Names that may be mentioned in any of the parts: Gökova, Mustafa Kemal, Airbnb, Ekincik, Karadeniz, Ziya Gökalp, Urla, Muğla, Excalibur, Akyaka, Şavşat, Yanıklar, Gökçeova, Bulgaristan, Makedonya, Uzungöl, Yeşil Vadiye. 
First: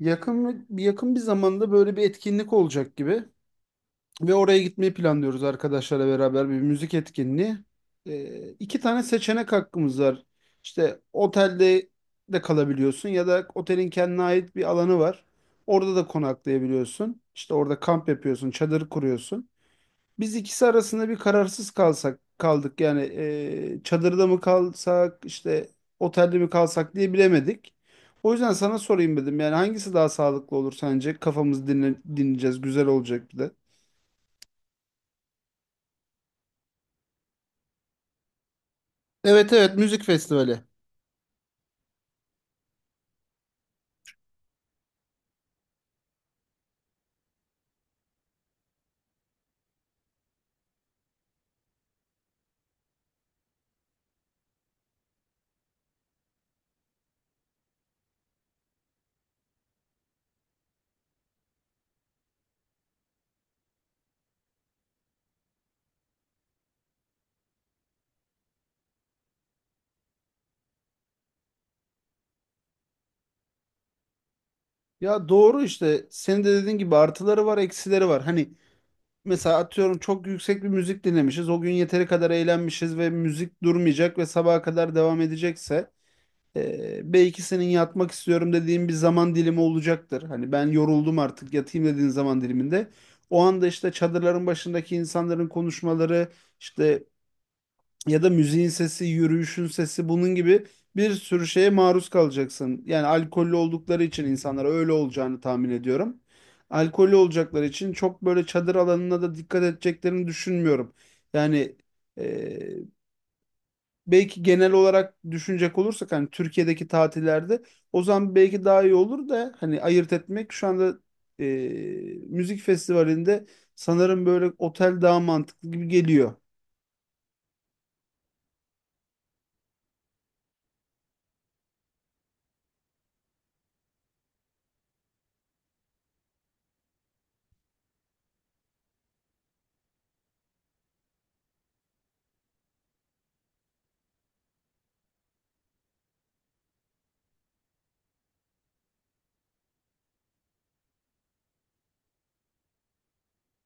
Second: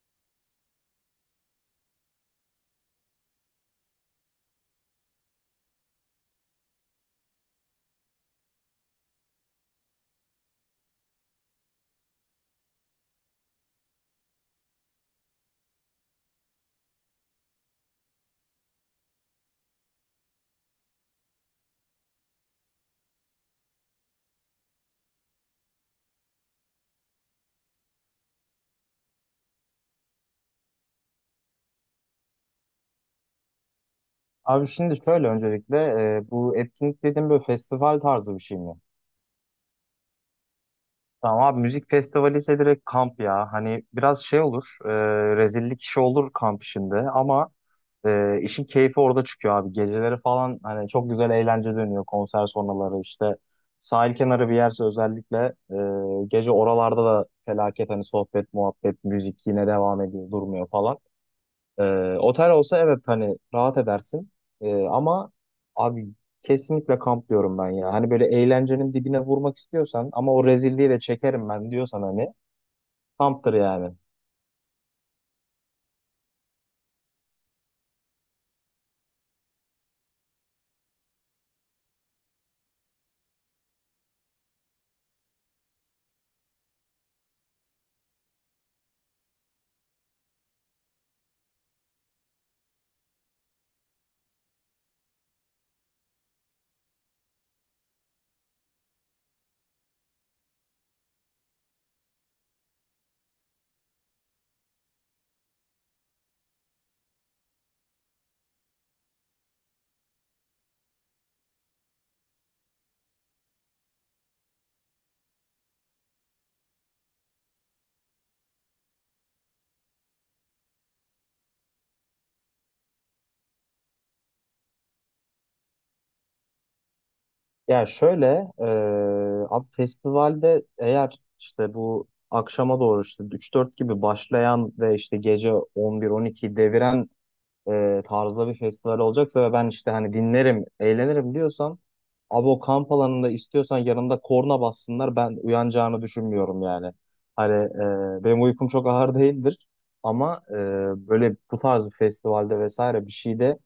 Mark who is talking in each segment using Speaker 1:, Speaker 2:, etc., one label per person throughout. Speaker 1: Yakın bir zamanda böyle bir etkinlik olacak gibi ve oraya gitmeyi planlıyoruz arkadaşlarla beraber bir müzik etkinliği. İki tane seçenek hakkımız var. İşte otelde de kalabiliyorsun ya da otelin kendine ait bir alanı var. Orada da konaklayabiliyorsun. İşte orada kamp yapıyorsun, çadır kuruyorsun. Biz ikisi arasında bir kararsız kalsak kaldık. Yani çadırda mı kalsak işte otelde mi kalsak diye bilemedik. O yüzden sana sorayım dedim. Yani hangisi daha sağlıklı olur sence? Kafamızı dinle, dinleyeceğiz. Güzel olacak bir de.
Speaker 2: Abi şimdi şöyle öncelikle bu etkinlik dediğim böyle festival tarzı bir şey mi?
Speaker 1: Evet evet, müzik festivali.
Speaker 2: Tamam abi müzik festivali ise direkt kamp ya. Hani biraz şey olur, rezillik işi olur kamp işinde ama işin keyfi orada çıkıyor abi. Geceleri falan hani çok güzel eğlence dönüyor konser sonraları işte. Sahil kenarı bir yerse özellikle gece oralarda da felaket hani sohbet, muhabbet, müzik yine devam ediyor, durmuyor falan. Otel olsa evet hani rahat edersin. Ama abi kesinlikle kamp diyorum ben ya. Hani böyle eğlencenin dibine vurmak istiyorsan ama o rezilliği de çekerim ben diyorsan hani kamptır yani.
Speaker 1: Ya doğru işte. Senin de dediğin gibi artıları var, eksileri var. Hani mesela atıyorum çok yüksek bir müzik dinlemişiz. O gün yeteri kadar eğlenmişiz ve müzik durmayacak ve sabaha kadar devam edecekse belki senin yatmak istiyorum dediğin bir zaman dilimi olacaktır. Hani ben yoruldum artık yatayım dediğin zaman diliminde. O anda işte çadırların başındaki insanların konuşmaları işte ya da müziğin sesi, yürüyüşün sesi bunun gibi bir sürü şeye maruz kalacaksın. Yani alkollü oldukları için insanlara öyle olacağını tahmin ediyorum. Alkollü olacakları için çok böyle çadır alanına da dikkat edeceklerini düşünmüyorum. Yani belki genel olarak düşünecek olursak hani Türkiye'deki tatillerde o zaman belki daha iyi olur da hani ayırt etmek şu anda e, müzik festivalinde sanırım böyle otel daha mantıklı gibi geliyor.
Speaker 2: Ya şöyle abi festivalde eğer işte bu akşama doğru işte üç dört gibi başlayan ve işte gece 11 12 deviren tarzda bir festival olacaksa ve ben işte hani dinlerim, eğlenirim diyorsan abi o kamp alanında istiyorsan yanımda korna bassınlar ben uyanacağını düşünmüyorum yani. Hani benim uykum çok ağır değildir ama böyle bu tarz bir festivalde vesaire bir şeyde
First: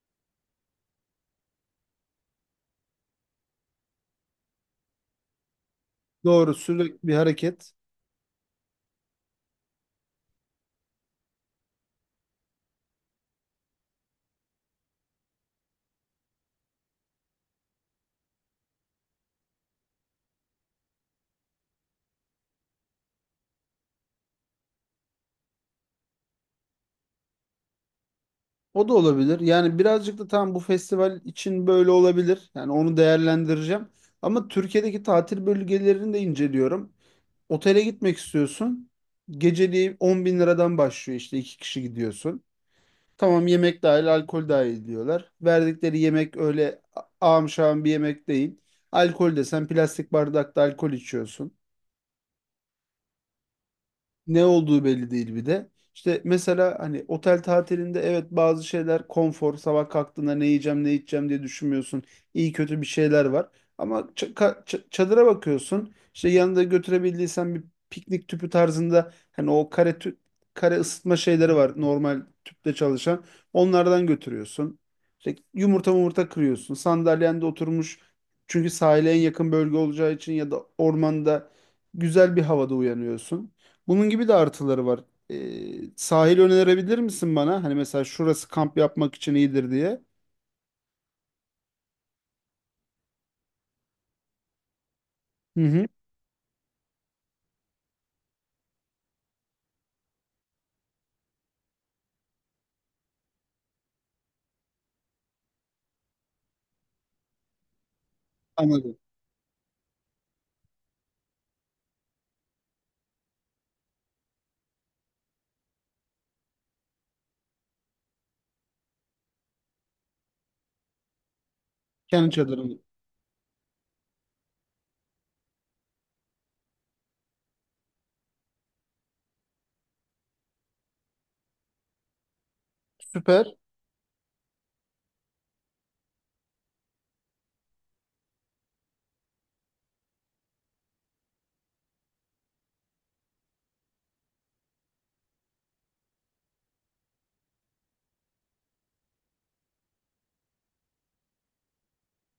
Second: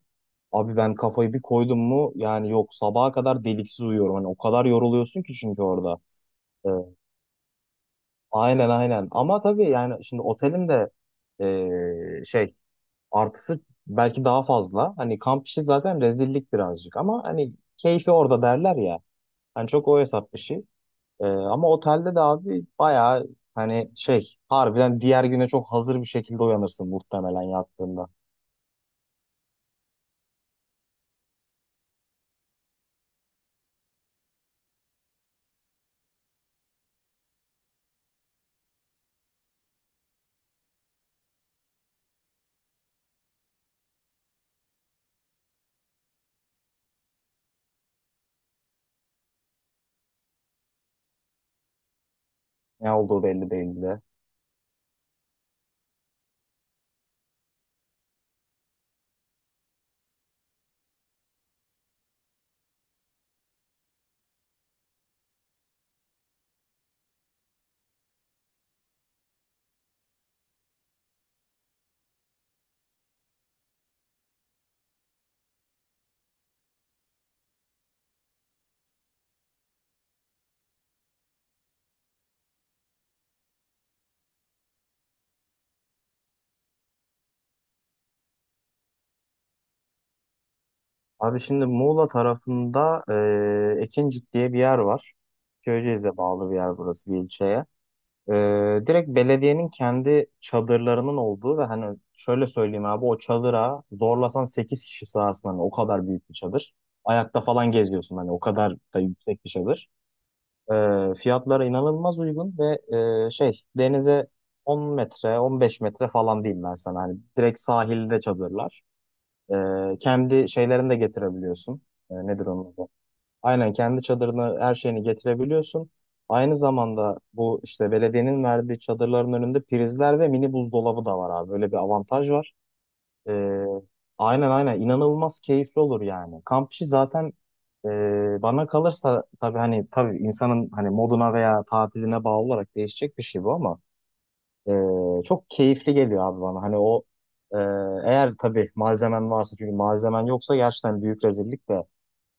Speaker 2: abi ben kafayı bir koydum mu yani yok sabaha kadar deliksiz uyuyorum. Hani o kadar yoruluyorsun ki çünkü orada.
Speaker 1: Doğru,
Speaker 2: E,
Speaker 1: sürekli bir hareket.
Speaker 2: aynen aynen ama tabii yani şimdi otelim de şey. Artısı belki daha fazla. Hani kamp işi zaten rezillik birazcık ama hani keyfi orada derler ya. Hani çok o hesap işi. Ama otelde de abi bayağı hani şey harbiden diğer güne çok hazır bir şekilde uyanırsın muhtemelen yattığında.
Speaker 1: O da olabilir. Yani birazcık da tam bu festival için böyle olabilir. Yani onu değerlendireceğim. Ama Türkiye'deki tatil bölgelerini de inceliyorum. Otele gitmek istiyorsun. Geceliği 10 bin liradan başlıyor, işte iki kişi gidiyorsun. Tamam yemek dahil, alkol dahil diyorlar. Verdikleri yemek öyle ağam şağım bir yemek değil. Alkol desen plastik bardakta alkol içiyorsun.
Speaker 2: Ne olduğu belli değil bile.
Speaker 1: Ne olduğu belli değil bir de. İşte mesela hani otel tatilinde evet bazı şeyler konfor, sabah kalktığında ne yiyeceğim ne içeceğim diye düşünmüyorsun. İyi kötü bir şeyler var. Ama çadıra bakıyorsun. İşte yanında götürebildiysen bir piknik tüpü tarzında hani o kare ısıtma şeyleri var normal tüple çalışan. Onlardan götürüyorsun. İşte yumurta kırıyorsun. Sandalyende oturmuş çünkü sahile en yakın bölge olacağı için ya da ormanda güzel bir havada uyanıyorsun. Bunun gibi de artıları var. Sahil önerebilir misin bana? Hani mesela şurası kamp yapmak için iyidir diye.
Speaker 2: Abi şimdi Muğla tarafında Ekincik diye bir yer var.
Speaker 1: Hı hı.
Speaker 2: Köyceğiz'e bağlı bir yer burası, bir ilçeye. Direkt belediyenin kendi çadırlarının olduğu ve hani şöyle söyleyeyim abi o çadıra zorlasan 8 kişi sığarsın, hani o kadar büyük bir çadır. Ayakta falan geziyorsun, hani o kadar
Speaker 1: Anladım.
Speaker 2: da yüksek bir çadır. Fiyatlara inanılmaz uygun ve şey, denize 10 metre 15 metre falan diyeyim ben sana, hani direkt sahilde çadırlar. Kendi şeylerini de getirebiliyorsun.
Speaker 1: Kendi
Speaker 2: Nedir onun
Speaker 1: çadırını.
Speaker 2: adı? Aynen kendi çadırını her şeyini getirebiliyorsun. Aynı zamanda bu işte belediyenin verdiği çadırların önünde prizler ve mini buzdolabı da var abi. Böyle bir avantaj var.
Speaker 1: Süper.
Speaker 2: Ee, aynen aynen inanılmaz keyifli olur yani. Kamp işi zaten bana kalırsa, tabii hani tabii insanın hani moduna veya tatiline bağlı olarak değişecek bir şey bu ama çok keyifli geliyor abi bana. Hani o e, eğer tabii malzemen varsa, çünkü malzemen yoksa gerçekten büyük rezillik de.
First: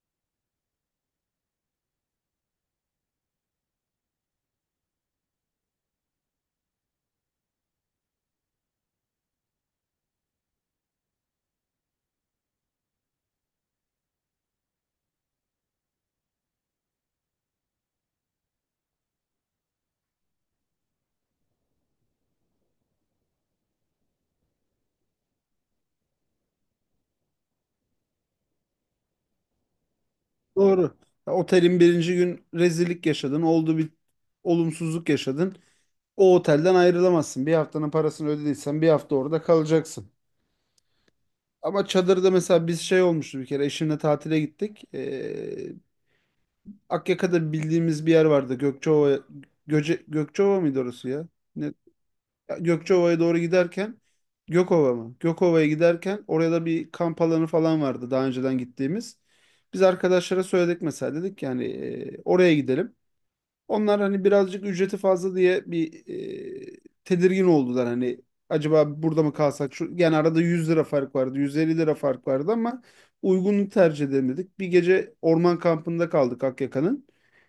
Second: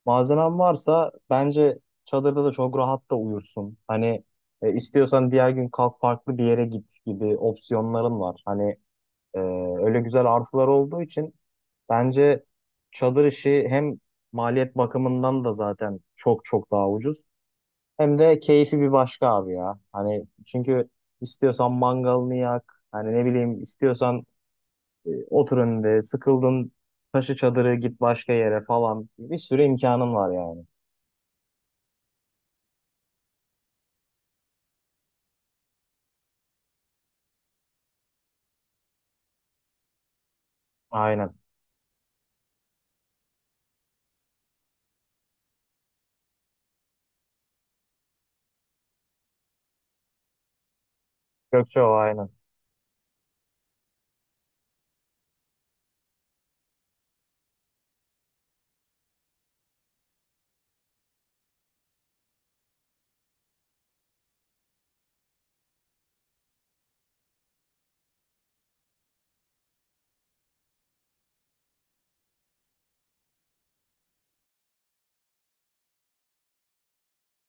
Speaker 2: Malzemen varsa bence çadırda da çok rahat da uyursun. Hani istiyorsan diğer gün kalk farklı bir yere git gibi opsiyonların var. Hani e, öyle güzel artılar olduğu için bence çadır işi hem maliyet bakımından da zaten çok çok daha ucuz. Hem de keyfi bir başka abi ya. Hani çünkü istiyorsan mangalını yak. Hani ne bileyim, istiyorsan otur önünde, sıkıldın taşı çadırı git başka yere falan. Bir sürü imkanın var yani.
Speaker 1: Doğru. Ya, otelin birinci gün rezillik yaşadın. Oldu bir olumsuzluk yaşadın. O otelden ayrılamazsın. Bir haftanın parasını ödediysen bir hafta orada kalacaksın.
Speaker 2: Aynen.
Speaker 1: Ama çadırda mesela biz şey olmuştu bir kere. Eşimle tatile gittik. Akyaka'da bildiğimiz bir yer vardı. Gökçeova mıydı orası ya? Ne
Speaker 2: Gökçeova aynen.
Speaker 1: Gökçeova'ya doğru giderken Gökova mı? Gökova'ya giderken oraya da bir kamp alanı falan vardı daha önceden gittiğimiz. Biz arkadaşlara söyledik mesela dedik yani oraya gidelim. Onlar hani birazcık ücreti fazla diye bir tedirgin oldular hani acaba burada mı kalsak? Şu, yani arada 100 lira fark vardı, 150 lira fark vardı ama uygunluğu tercih edemedik. Bir gece orman kampında kaldık Akyaka'nın.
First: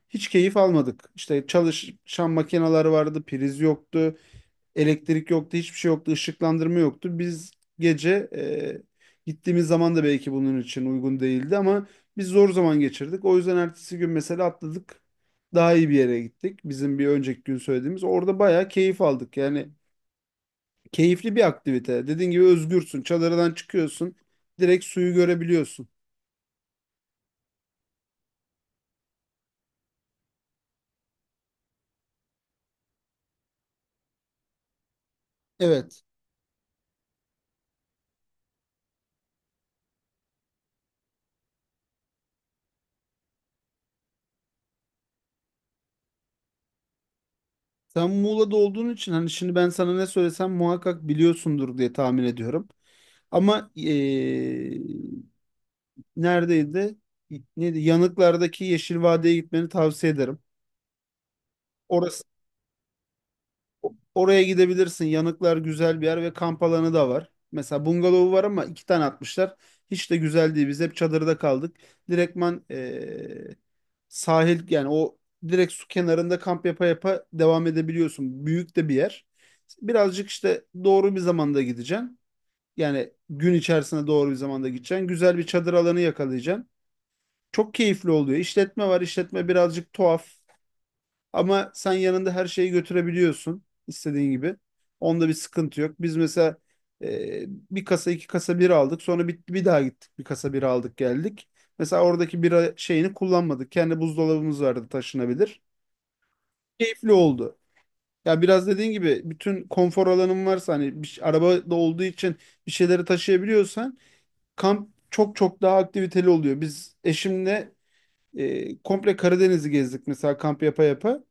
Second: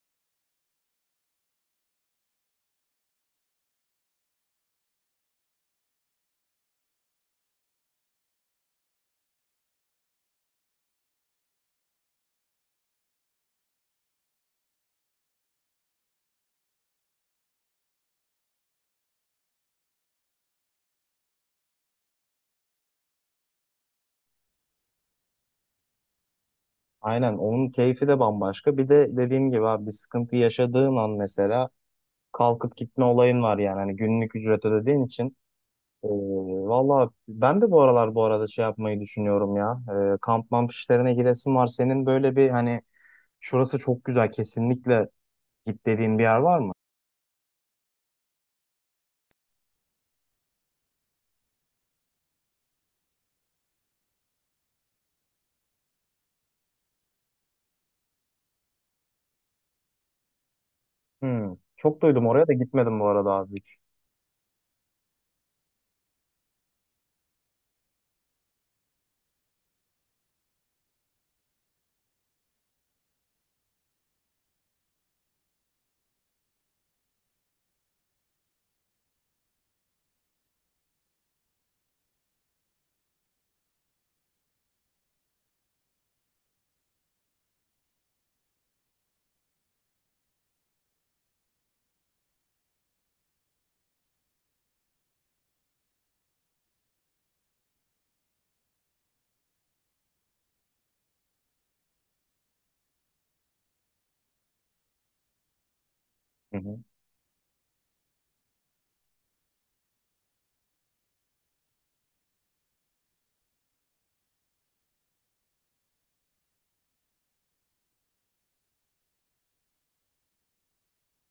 Speaker 1: Hiç keyif almadık. İşte çalışan makineler vardı, priz yoktu. Elektrik yoktu, hiçbir şey yoktu, ışıklandırma yoktu. Biz gece gittiğimiz zaman da belki bunun için uygun değildi ama biz zor zaman geçirdik. O yüzden ertesi gün mesela atladık. Daha iyi bir yere gittik. Bizim bir önceki gün söylediğimiz. Orada bayağı keyif aldık. Yani keyifli bir aktivite. Dediğin gibi özgürsün. Çadırdan çıkıyorsun. Direkt suyu görebiliyorsun.
Speaker 2: Aynen, onun keyfi de bambaşka. Bir de dediğim gibi abi bir sıkıntı yaşadığın an mesela kalkıp gitme olayın var yani. Hani günlük ücret ödediğin için.
Speaker 1: Evet.
Speaker 2: Ee, Valla ben de bu aralar bu arada şey yapmayı düşünüyorum ya. Kamp mamp işlerine giresim var. Senin böyle bir hani şurası çok güzel kesinlikle git dediğin bir yer var mı?
Speaker 1: Sen Muğla'da olduğun için hani şimdi ben sana ne söylesem muhakkak biliyorsundur diye tahmin ediyorum. Ama neredeydi? Neydi? Yanıklardaki Yeşil Vadiye gitmeni tavsiye ederim.
Speaker 2: Hmm. Çok
Speaker 1: Orası,
Speaker 2: duydum, oraya da gitmedim bu arada abi hiç.
Speaker 1: oraya gidebilirsin. Yanıklar güzel bir yer ve kamp alanı da var. Mesela bungalovu var ama iki tane atmışlar. Hiç de güzel değil. Biz hep çadırda kaldık. Direktman sahil yani o direkt su kenarında kamp yapa yapa devam edebiliyorsun. Büyük de bir yer. Birazcık işte doğru bir zamanda gideceksin. Yani gün içerisine doğru bir zamanda gideceksin. Güzel bir çadır alanı yakalayacaksın. Çok keyifli oluyor. İşletme var. İşletme birazcık tuhaf. Ama sen yanında her şeyi götürebiliyorsun istediğin gibi. Onda bir sıkıntı yok. Biz mesela e, bir kasa iki kasa bira aldık. Sonra bir daha gittik. Bir kasa bira aldık geldik. Mesela oradaki bira şeyini kullanmadık. Kendi buzdolabımız vardı taşınabilir.
Speaker 2: Hı hı.
Speaker 1: Keyifli oldu. Ya biraz dediğin gibi bütün konfor alanın varsa hani arabada olduğu için bir şeyleri taşıyabiliyorsan kamp çok çok daha aktiviteli oluyor. Biz eşimle komple Karadeniz'i gezdik mesela kamp yapa yapa.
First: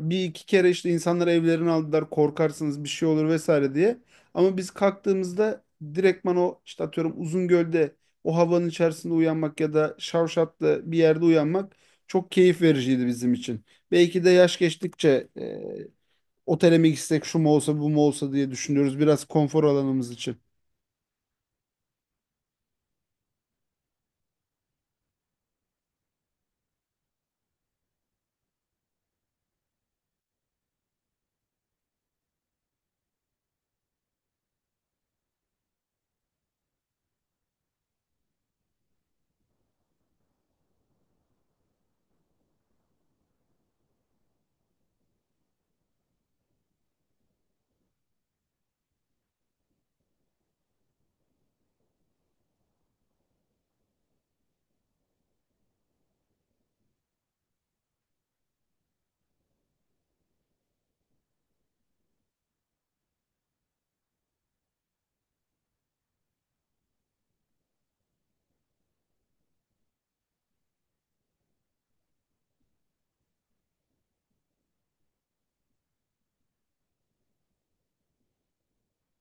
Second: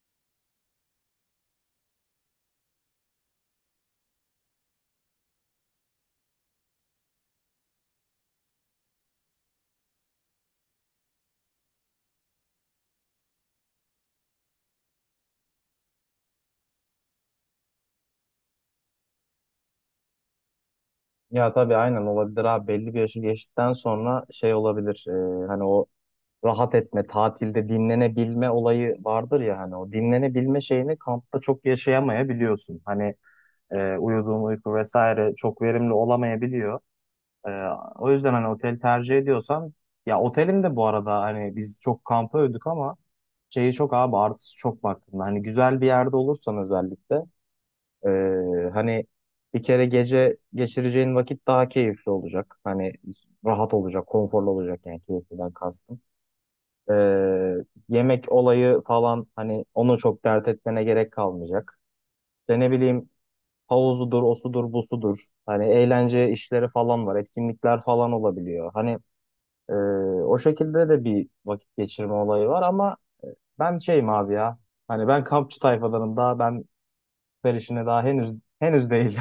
Speaker 1: Bir iki kere işte insanlar evlerini aldılar korkarsınız bir şey olur vesaire diye. Ama biz kalktığımızda direktman o işte atıyorum Uzungöl'de o havanın içerisinde uyanmak ya da Şavşat'ta bir yerde uyanmak çok keyif vericiydi bizim için. Belki de yaş geçtikçe otele mi gitsek şu mu olsa bu mu olsa diye düşünüyoruz biraz konfor alanımız için.
Speaker 2: Ya tabii aynen olabilir abi, belli bir yaşı geçtikten sonra şey olabilir. Hani o rahat etme, tatilde dinlenebilme olayı vardır ya, hani o dinlenebilme şeyini kampta çok yaşayamayabiliyorsun. Hani uyuduğun uyku vesaire çok verimli olamayabiliyor. E, O yüzden hani otel tercih ediyorsan, ya otelin de bu arada hani biz çok kampa ödük ama şeyi çok abi, artısı çok baktığında hani güzel bir yerde olursan özellikle hani bir kere gece geçireceğin vakit daha keyifli olacak. Hani rahat olacak, konforlu olacak, yani keyifliden kastım. Ee, Yemek olayı falan, hani onu çok dert etmene gerek kalmayacak. İşte ne bileyim, havuzudur, osudur, busudur. Hani eğlence işleri falan var, etkinlikler falan olabiliyor. Hani e, o şekilde de bir vakit geçirme olayı var ama ben şeyim abi ya. Hani ben kampçı tayfadanım daha, ben her işine daha henüz değil.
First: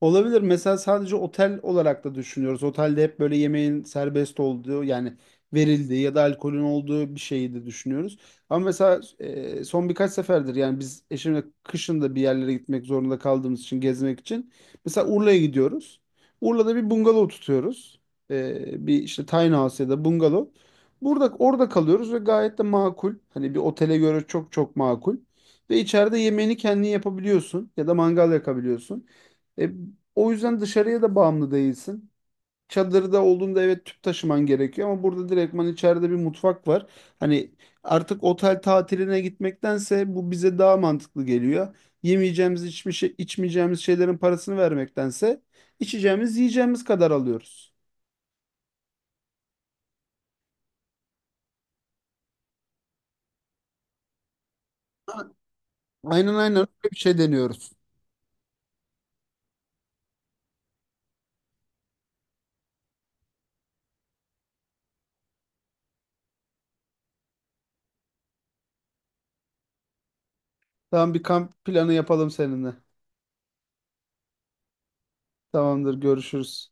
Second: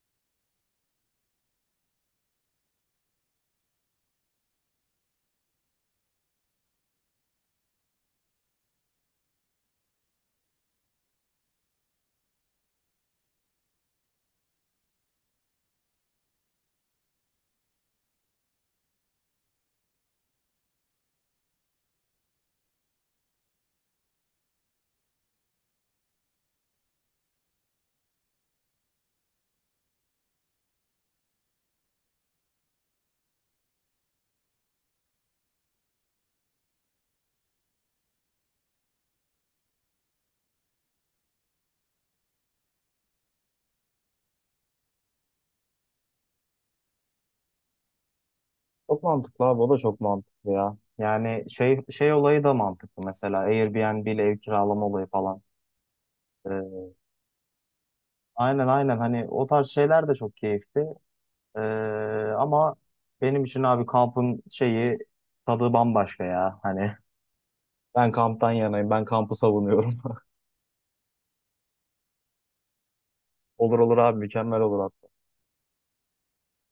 Speaker 1: Olabilir. Mesela sadece otel olarak da düşünüyoruz. Otelde hep böyle yemeğin serbest olduğu yani verildiği ya da alkolün olduğu bir şeyi de düşünüyoruz. Ama mesela son birkaç seferdir yani biz eşimle kışın da bir yerlere gitmek zorunda kaldığımız için gezmek için. Mesela Urla'ya gidiyoruz. Urla'da bir bungalov tutuyoruz. Bir işte tiny house ya da bungalov. Burada orada kalıyoruz ve gayet de makul. Hani bir otele göre çok çok makul. Ve içeride yemeğini kendin yapabiliyorsun ya da mangal yakabiliyorsun. E, O yüzden dışarıya da bağımlı değilsin. Çadırda olduğunda evet tüp taşıman gerekiyor ama burada direktman içeride bir mutfak var. Hani artık otel tatiline gitmektense bu bize daha mantıklı geliyor. Yemeyeceğimiz, içmeyeceğimiz şeylerin parasını vermektense içeceğimiz, yiyeceğimiz kadar alıyoruz.
Speaker 2: Çok mantıklı abi, o da çok mantıklı ya. Yani şey olayı da mantıklı, mesela Airbnb ile ev kiralama olayı falan.
Speaker 1: Aynen aynen, öyle bir şey deniyoruz.
Speaker 2: Aynen aynen hani o tarz şeyler de çok keyifli. Ee, ama benim için abi kampın şeyi, tadı bambaşka ya. Hani ben kamptan yanayım. Ben kampı savunuyorum.
Speaker 1: Tamam, bir kamp planı yapalım seninle.
Speaker 2: Olur olur abi, mükemmel olur hatta.
Speaker 1: Tamamdır, görüşürüz.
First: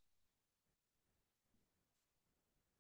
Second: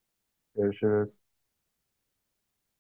Speaker 2: Görüşürüz.